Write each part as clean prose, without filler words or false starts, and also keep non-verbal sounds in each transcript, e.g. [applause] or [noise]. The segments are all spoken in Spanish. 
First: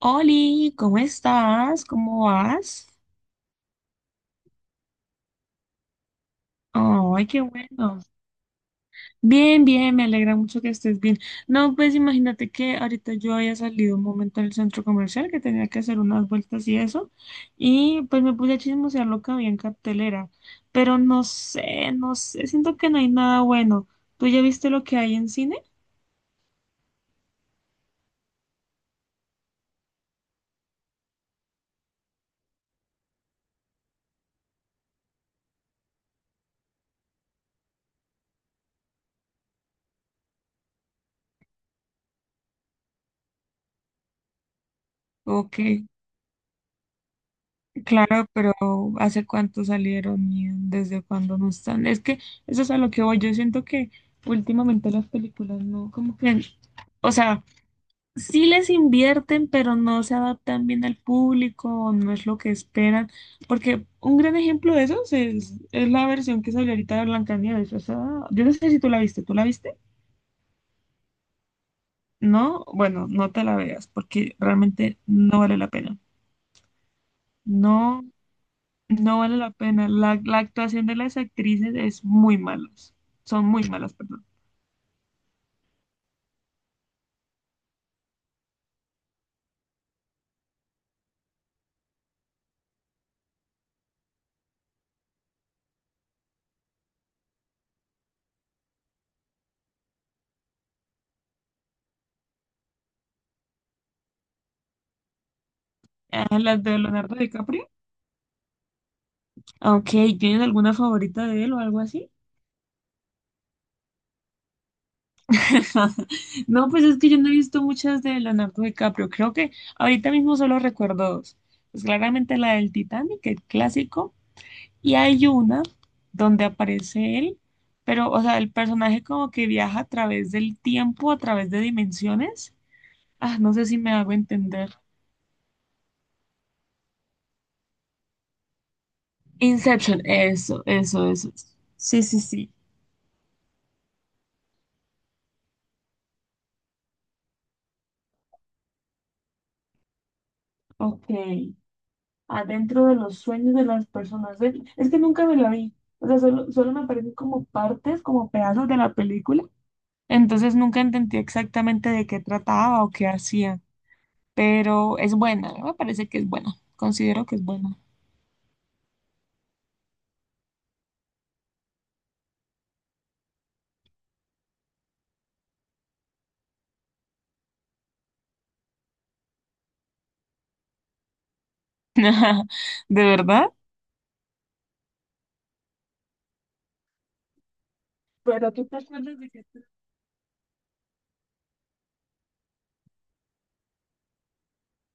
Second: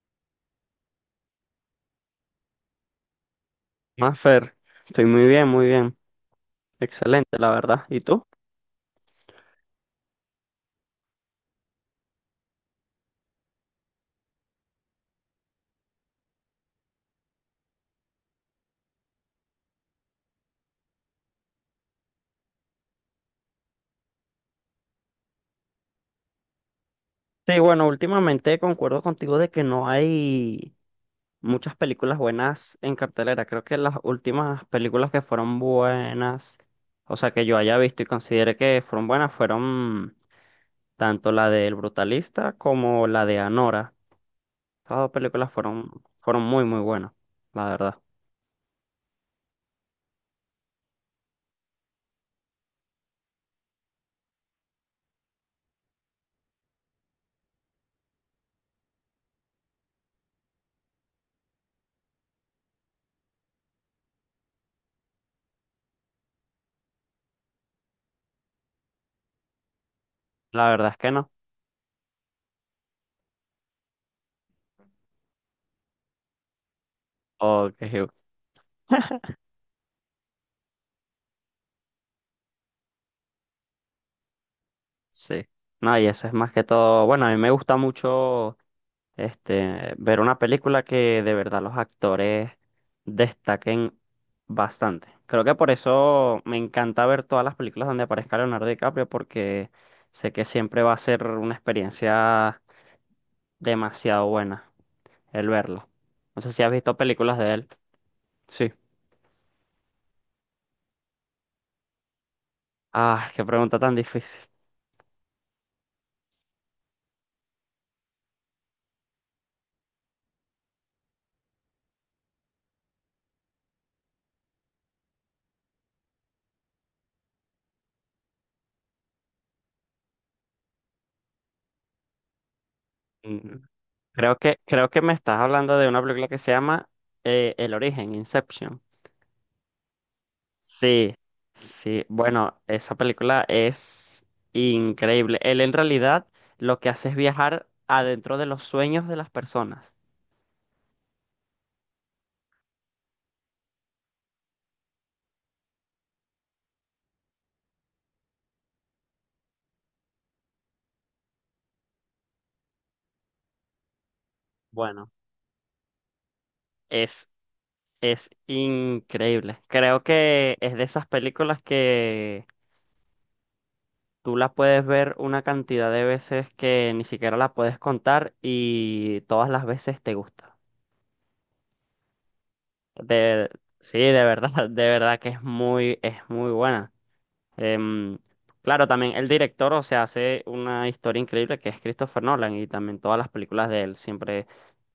Oli, ¿cómo estás? ¿Cómo vas? Mafer, estoy muy bien, muy bien. Ay, Excelente, qué la verdad. bueno. ¿Y tú? Bien, bien, me alegra mucho que estés bien. No, pues imagínate que ahorita yo había salido un momento al centro comercial que tenía que hacer unas vueltas y eso, y pues me puse a chismosear lo que había en cartelera, pero no sé, siento que no hay nada bueno. ¿Tú ya viste lo que hay en cine? Sí, bueno, últimamente concuerdo contigo de que no hay muchas películas buenas en cartelera. Creo que las últimas películas que fueron buenas, o sea, que yo haya visto y considere que fueron buenas, fueron tanto la de El Brutalista como la de Anora. Estas dos películas Ok. fueron, fueron muy buenas, la verdad. Claro, pero ¿hace cuánto salieron y desde cuándo no están? Es que eso es a lo que voy. Yo siento que últimamente las películas no, como que, o sea, sí les invierten, pero no se adaptan bien al público, no es lo que esperan. Porque un gran ejemplo de eso es la versión que salió ahorita de Blancanieves. O sea, yo no sé si tú la viste, ¿tú la viste? La verdad es que no. No, bueno, no te la veas porque realmente no vale la pena. Ok, No. No vale la pena. La actuación de las actrices es muy malas. Son muy malas, perdón. sí. No, y eso es más que todo. Bueno, a mí me gusta mucho. Este, ver una película que de verdad los actores destaquen bastante. Creo que por eso me encanta ver todas las películas donde aparezca Leonardo DiCaprio, porque sé que siempre va a ser una experiencia demasiado buena el verlo. Ah, No sé si las has de visto Leonardo películas de él. DiCaprio. Sí. Ok, ¿tienes alguna favorita de él o algo así? Ah, qué pregunta tan difícil. [laughs] No, pues es que yo no he visto muchas de Leonardo DiCaprio. Creo que ahorita mismo solo recuerdo dos. Pues claramente la del Titanic, el clásico, y hay una donde aparece él, pero, o sea, el personaje como que viaja a través del tiempo, a través de dimensiones. Ah, no Mm, sé si me hago Creo que, entender. creo que me estás hablando de una película que se llama El Origen, Inception. Inception, eso, eso, Sí, eso. Sí, sí. sí, sí. Bueno, esa película es increíble. Él en realidad lo que hace es viajar adentro de los sueños de las personas. Ok. Adentro de los sueños de las personas. Ve, es que nunca me la vi. O sea, solo me aparecen como partes, como pedazos de la película. Entonces nunca entendí exactamente de qué trataba o qué hacía. Pero Bueno, es buena, ¿no? Me parece que es buena. Considero es, que es buena. es increíble. Creo que es de esas películas que tú la puedes ver una cantidad de veces que ni siquiera la puedes contar y todas las veces te gusta. [laughs] ¿De verdad? De, sí, de verdad, [laughs] de verdad que es muy buena. Em, Pero tú te claro, también acuerdas el de qué tra- director, o sea, hace una historia increíble que es Christopher Nolan y también todas las películas de él siempre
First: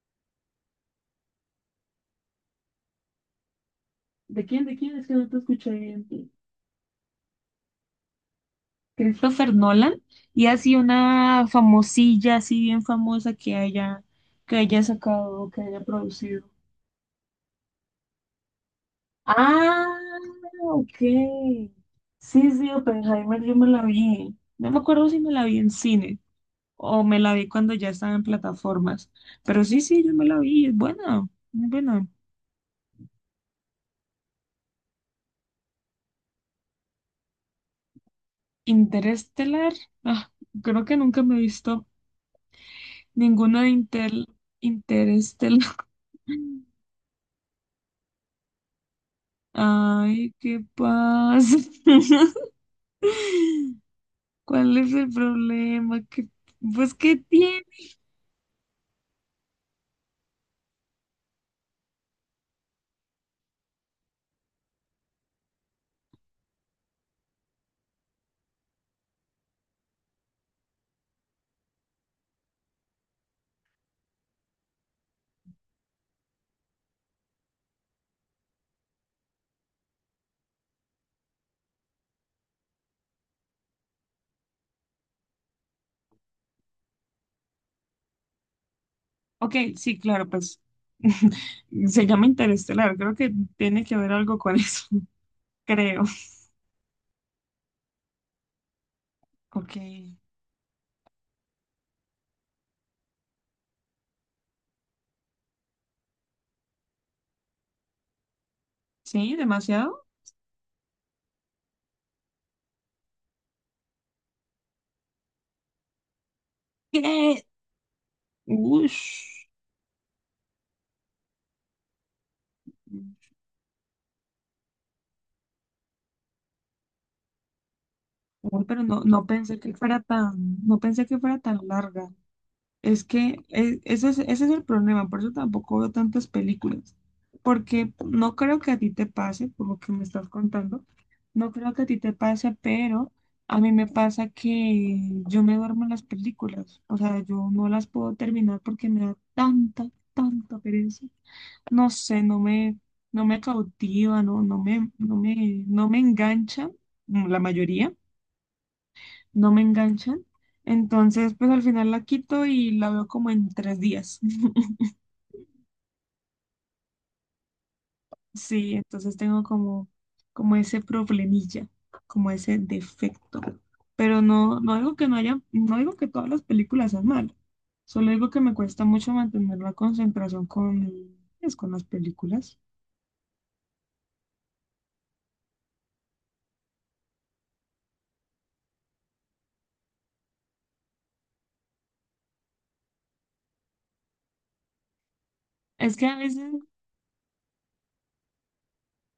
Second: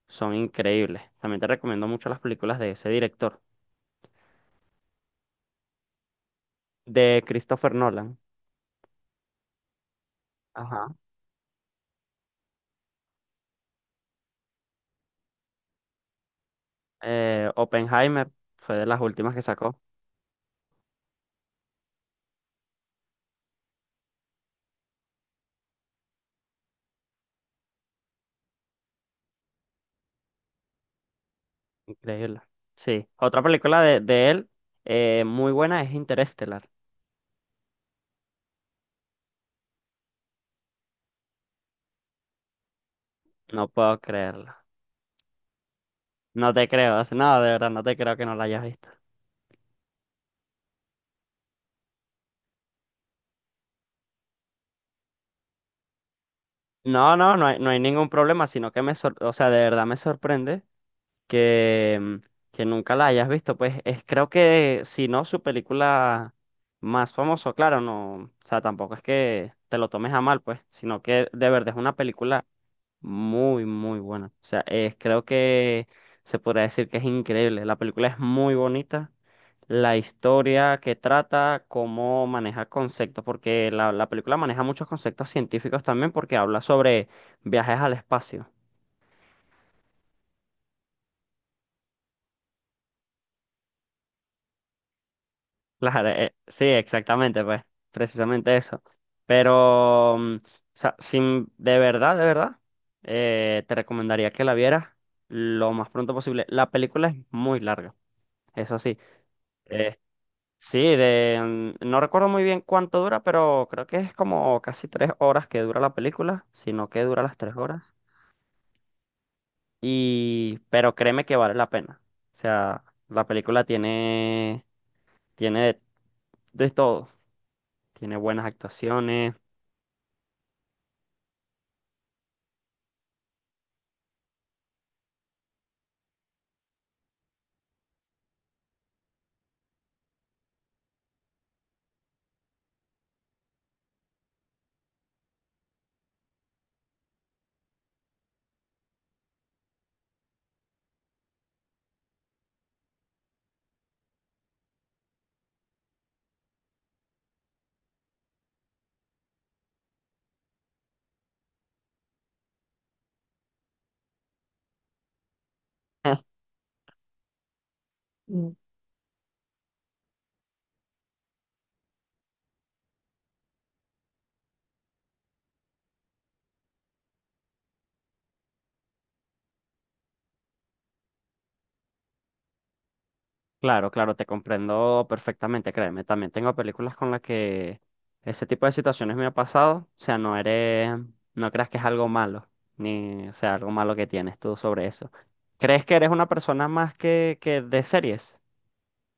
son increíbles. También te recomiendo mucho las películas de ese director, ¿De quién? ¿De quién? Es que no te escuché bien. de Christopher Nolan. Christopher Nolan y así Ajá. una famosilla, así bien famosa que haya sacado, que haya producido. Oppenheimer fue de las últimas que sacó. Ah, ok. Sí, sí, Oppenheimer, yo me la vi. No me acuerdo si me la vi en cine o me la vi cuando ya estaba en plataformas. Pero sí, sí, yo me la vi. Es buena, muy buena. Increíble. Sí, otra película de él muy buena es Interestelar. Interestelar. Ah, creo que nunca me he visto ninguna No de puedo creerlo. Interestelar. No [laughs] te creo, no, de verdad, no te creo que no la hayas visto. Ay, ¿qué pasa? [laughs] ¿Cuál es el problema? ¿Qué- pues, No, ¿qué no hay, tiene? no hay ningún problema, sino que o sea, de verdad me sorprende que, que nunca la hayas visto. Pues es, creo que si no, su película más famosa, claro, no, o sea, tampoco es que te lo tomes a mal, pues, sino que de verdad es una película muy buena. O sea, es, creo que se podría decir que es increíble. La película es muy bonita. La historia que trata, cómo maneja conceptos, porque la película maneja muchos conceptos científicos también, porque habla sobre viajes al espacio. Ok, sí, claro, pues [laughs] se llama Interestelar. Creo que tiene que ver algo con eso, [laughs] creo. Claro, sí, exactamente, pues, precisamente eso. Ok, Pero, o sea, sin, de verdad, te recomendaría que la vieras lo más pronto posible. La película es muy larga, eso sí. sí, Eh, demasiado. sí, no recuerdo muy bien cuánto dura, pero creo que es como casi 3 horas que dura la película, sino que dura las ¿Qué? tres horas. Ush. Y, pero créeme que vale la pena. O sea, la película tiene, tiene de todo. Tiene buenas Uy, pero no, no actuaciones. pensé que fuera tan, no pensé que fuera tan larga. Es que ese es el problema, por eso tampoco veo tantas películas, porque no creo que a ti te pase, por lo que me estás contando, no creo que a ti te pase, pero a mí me pasa que yo me duermo en las películas, o sea, yo no las puedo terminar porque me da tanta, tanta pereza. No sé, no me cautiva, no me engancha, la mayoría no me enganchan. Entonces, pues al final la quito y la veo como en tres días. [laughs] Mm. Sí, entonces tengo como, como ese problemilla, como ese defecto. Pero no, no digo que no haya, no digo que todas las películas sean malas. Solo digo que me cuesta mucho mantener la concentración con, pues, con las películas. Claro, claro, te comprendo perfectamente, créeme. También tengo películas con las que ese tipo de situaciones me ha pasado. O sea, no eres, no creas que es algo malo, ni, o sea, algo malo que tienes tú sobre eso. ¿Crees que Es que eres a una veces persona más que de series?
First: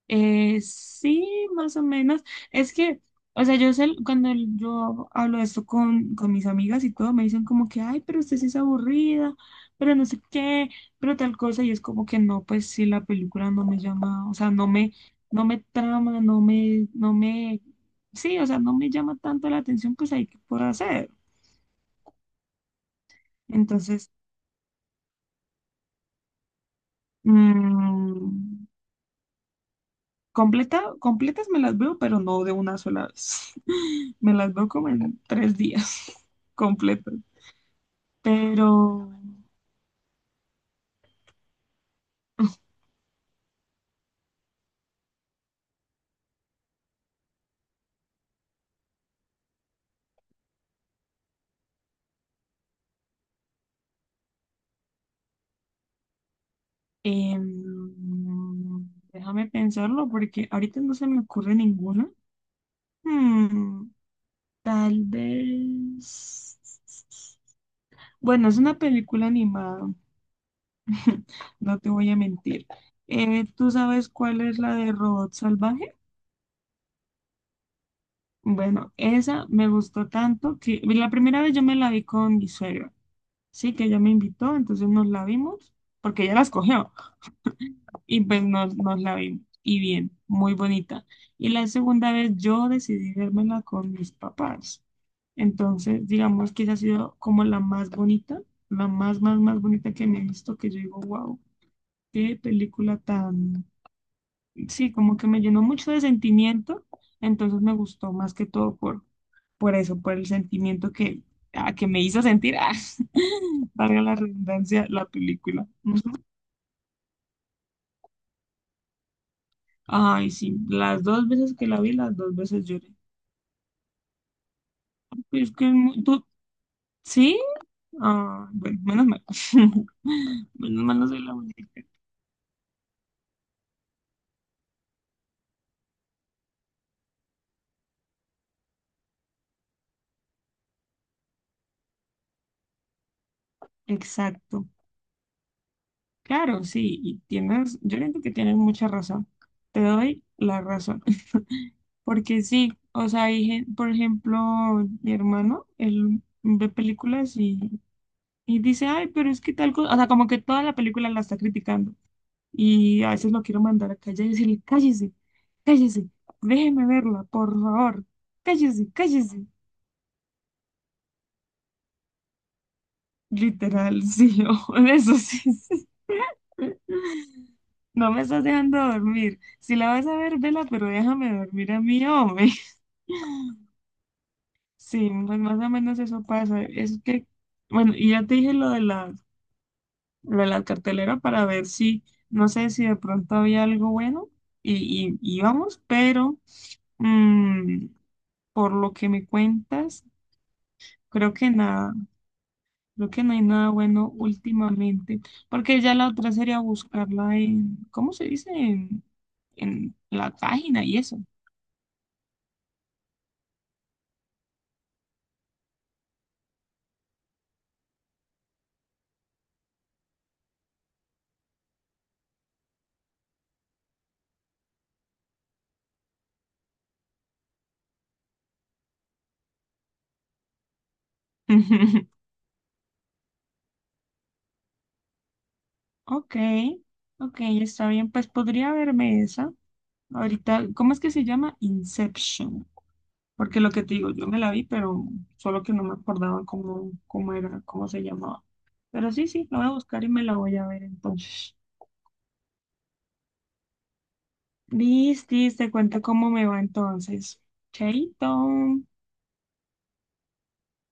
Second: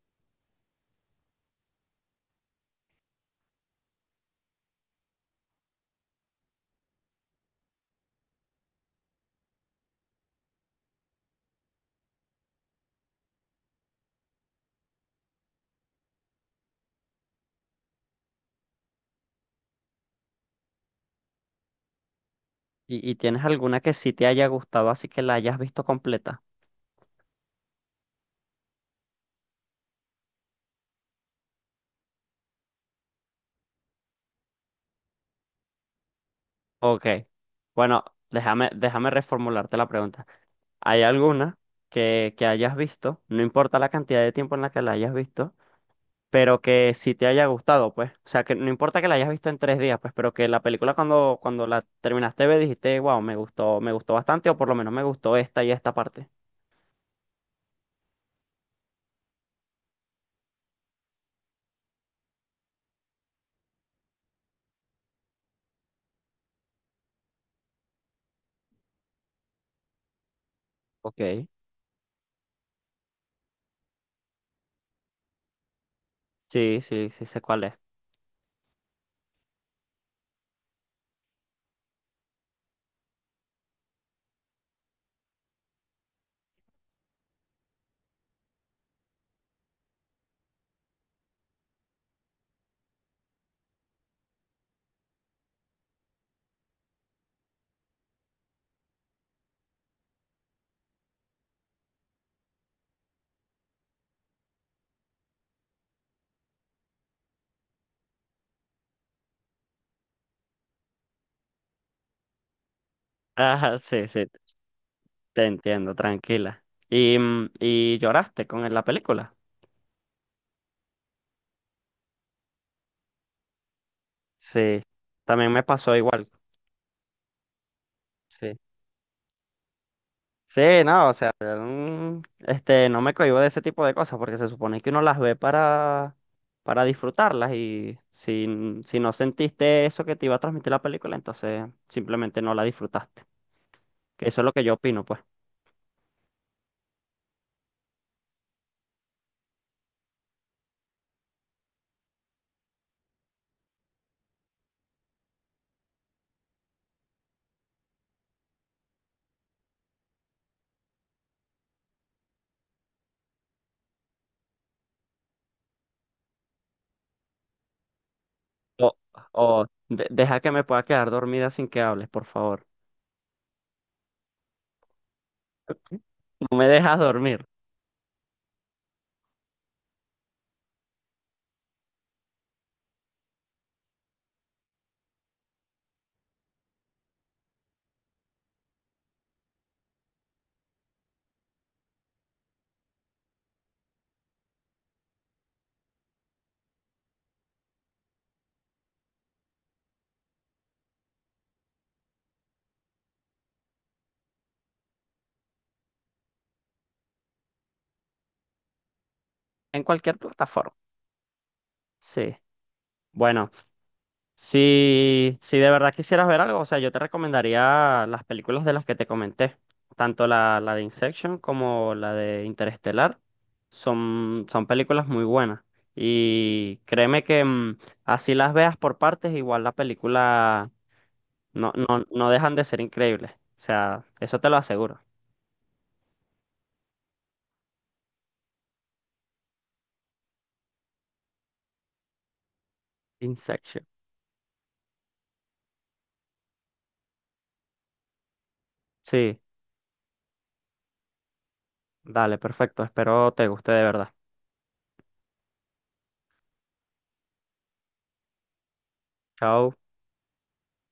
Sí, más o menos. Es que, o sea, yo sé, cuando yo hablo de esto con mis amigas y todo, me dicen como que, ay, pero usted sí es aburrida, pero no sé qué, pero tal cosa, y es como que no, pues sí, la película no me llama, o sea, no me trama, no me, no me, sí, o sea, no me llama tanto la atención, pues hay que por hacer. ¿Y tienes alguna que Entonces, sí te haya gustado, así que la hayas visto completa? mm, completa, completas me las veo, pero no de una sola vez. Me las veo como en tres días [laughs] Ok. completas. Bueno, Pero déjame reformularte la pregunta. ¿Hay alguna que hayas visto? No importa la cantidad de tiempo en la que la hayas visto pero que si te haya gustado, pues. O sea, que no importa que la hayas visto en 3 días, pues, pero que la película cuando la terminaste de ver dijiste, wow, me gustó bastante, o por lo menos me gustó esta y esta parte. em, déjame pensarlo porque ahorita no se me ocurre ninguna. Hmm, tal vez. Bueno, es una película animada, Ok, [laughs] no te voy a mentir. ¿Tú sabes cuál es la de Robot Salvaje? Sí sé cuál es. Bueno, esa me gustó tanto que la primera vez yo me la vi con mi suegra, sí, que ella me invitó, entonces nos la vimos porque ella la escogió. Y pues nos la vimos. Y bien, muy bonita. Y la segunda vez yo decidí vérmela con mis papás. Entonces, digamos que esa ha sido como la más bonita, la más bonita que me he visto, que yo digo, wow, qué película tan... Sí, como que me llenó mucho de sentimiento, entonces me gustó más que todo por eso, por el sentimiento que, ah, que me hizo sentir, [laughs] ah, Ajá, valga sí, la sí, redundancia, la te película. entiendo, tranquila. Y lloraste con la película. Ay, sí, las dos veces que la vi, las dos veces lloré. Sí, Pero también es me que es pasó muy- ¿Tú? igual. ¿Sí? Ah, Sí. bueno, menos mal. [laughs] Sí, Menos mal no, no o soy sea, la única. Este, no me cohíbo de ese tipo de cosas porque se supone que uno las ve para disfrutarlas y si, si no sentiste eso que te iba a transmitir la película, entonces simplemente no la disfrutaste. Que eso es lo que Exacto. yo opino, pues. Claro, sí, y tienes, yo creo que tienes mucha razón. Te doy la razón. [laughs] Porque sí, o sea, hay gen- por ejemplo, mi hermano, él ve películas y dice, ay, pero es que tal cosa, o sea, como que toda la película la está criticando. Y a veces lo quiero mandar a callar y decirle, cállese, cállese, déjeme verla, por favor, O, cállese, cállese. Deja que me pueda quedar dormida sin que hables, por favor. Literal, sí, [laughs] o eso sí, sí. [laughs] No me dejas dormir. No me estás dejando dormir. Si la vas a ver, vela, pero déjame dormir a mí, hombre. Sí, pues más o menos eso pasa. Es que, bueno, y ya te dije lo de la cartelera para ver si, no sé si de pronto había algo bueno y vamos, pero mm, por lo que me cuentas, creo que nada, creo que no hay nada bueno últimamente, porque ya la otra sería buscarla en, ¿cómo se dice? En En cualquier la plataforma. página y eso. Sí. Bueno. Si, si de verdad quisieras ver algo, o sea, yo te recomendaría las películas de las que te comenté, tanto la de Inception como la de Interestelar, son películas muy buenas. Y créeme que así las veas por partes, igual la película [laughs] no dejan de ser increíbles. O sea, eso te lo aseguro. Ok, ok, está bien, pues podría verme esa. Ahorita, ¿cómo es que se llama? Inception. Porque lo que Inception. te digo, yo me la vi, pero solo que no me acordaba cómo, cómo era, cómo se llamaba. Pero sí, Sí, sí, la voy a buscar y me la voy a ver entonces. dale, perfecto. Espero te guste de verdad. Listis, te cuento cómo me va entonces. Chaito. Chao.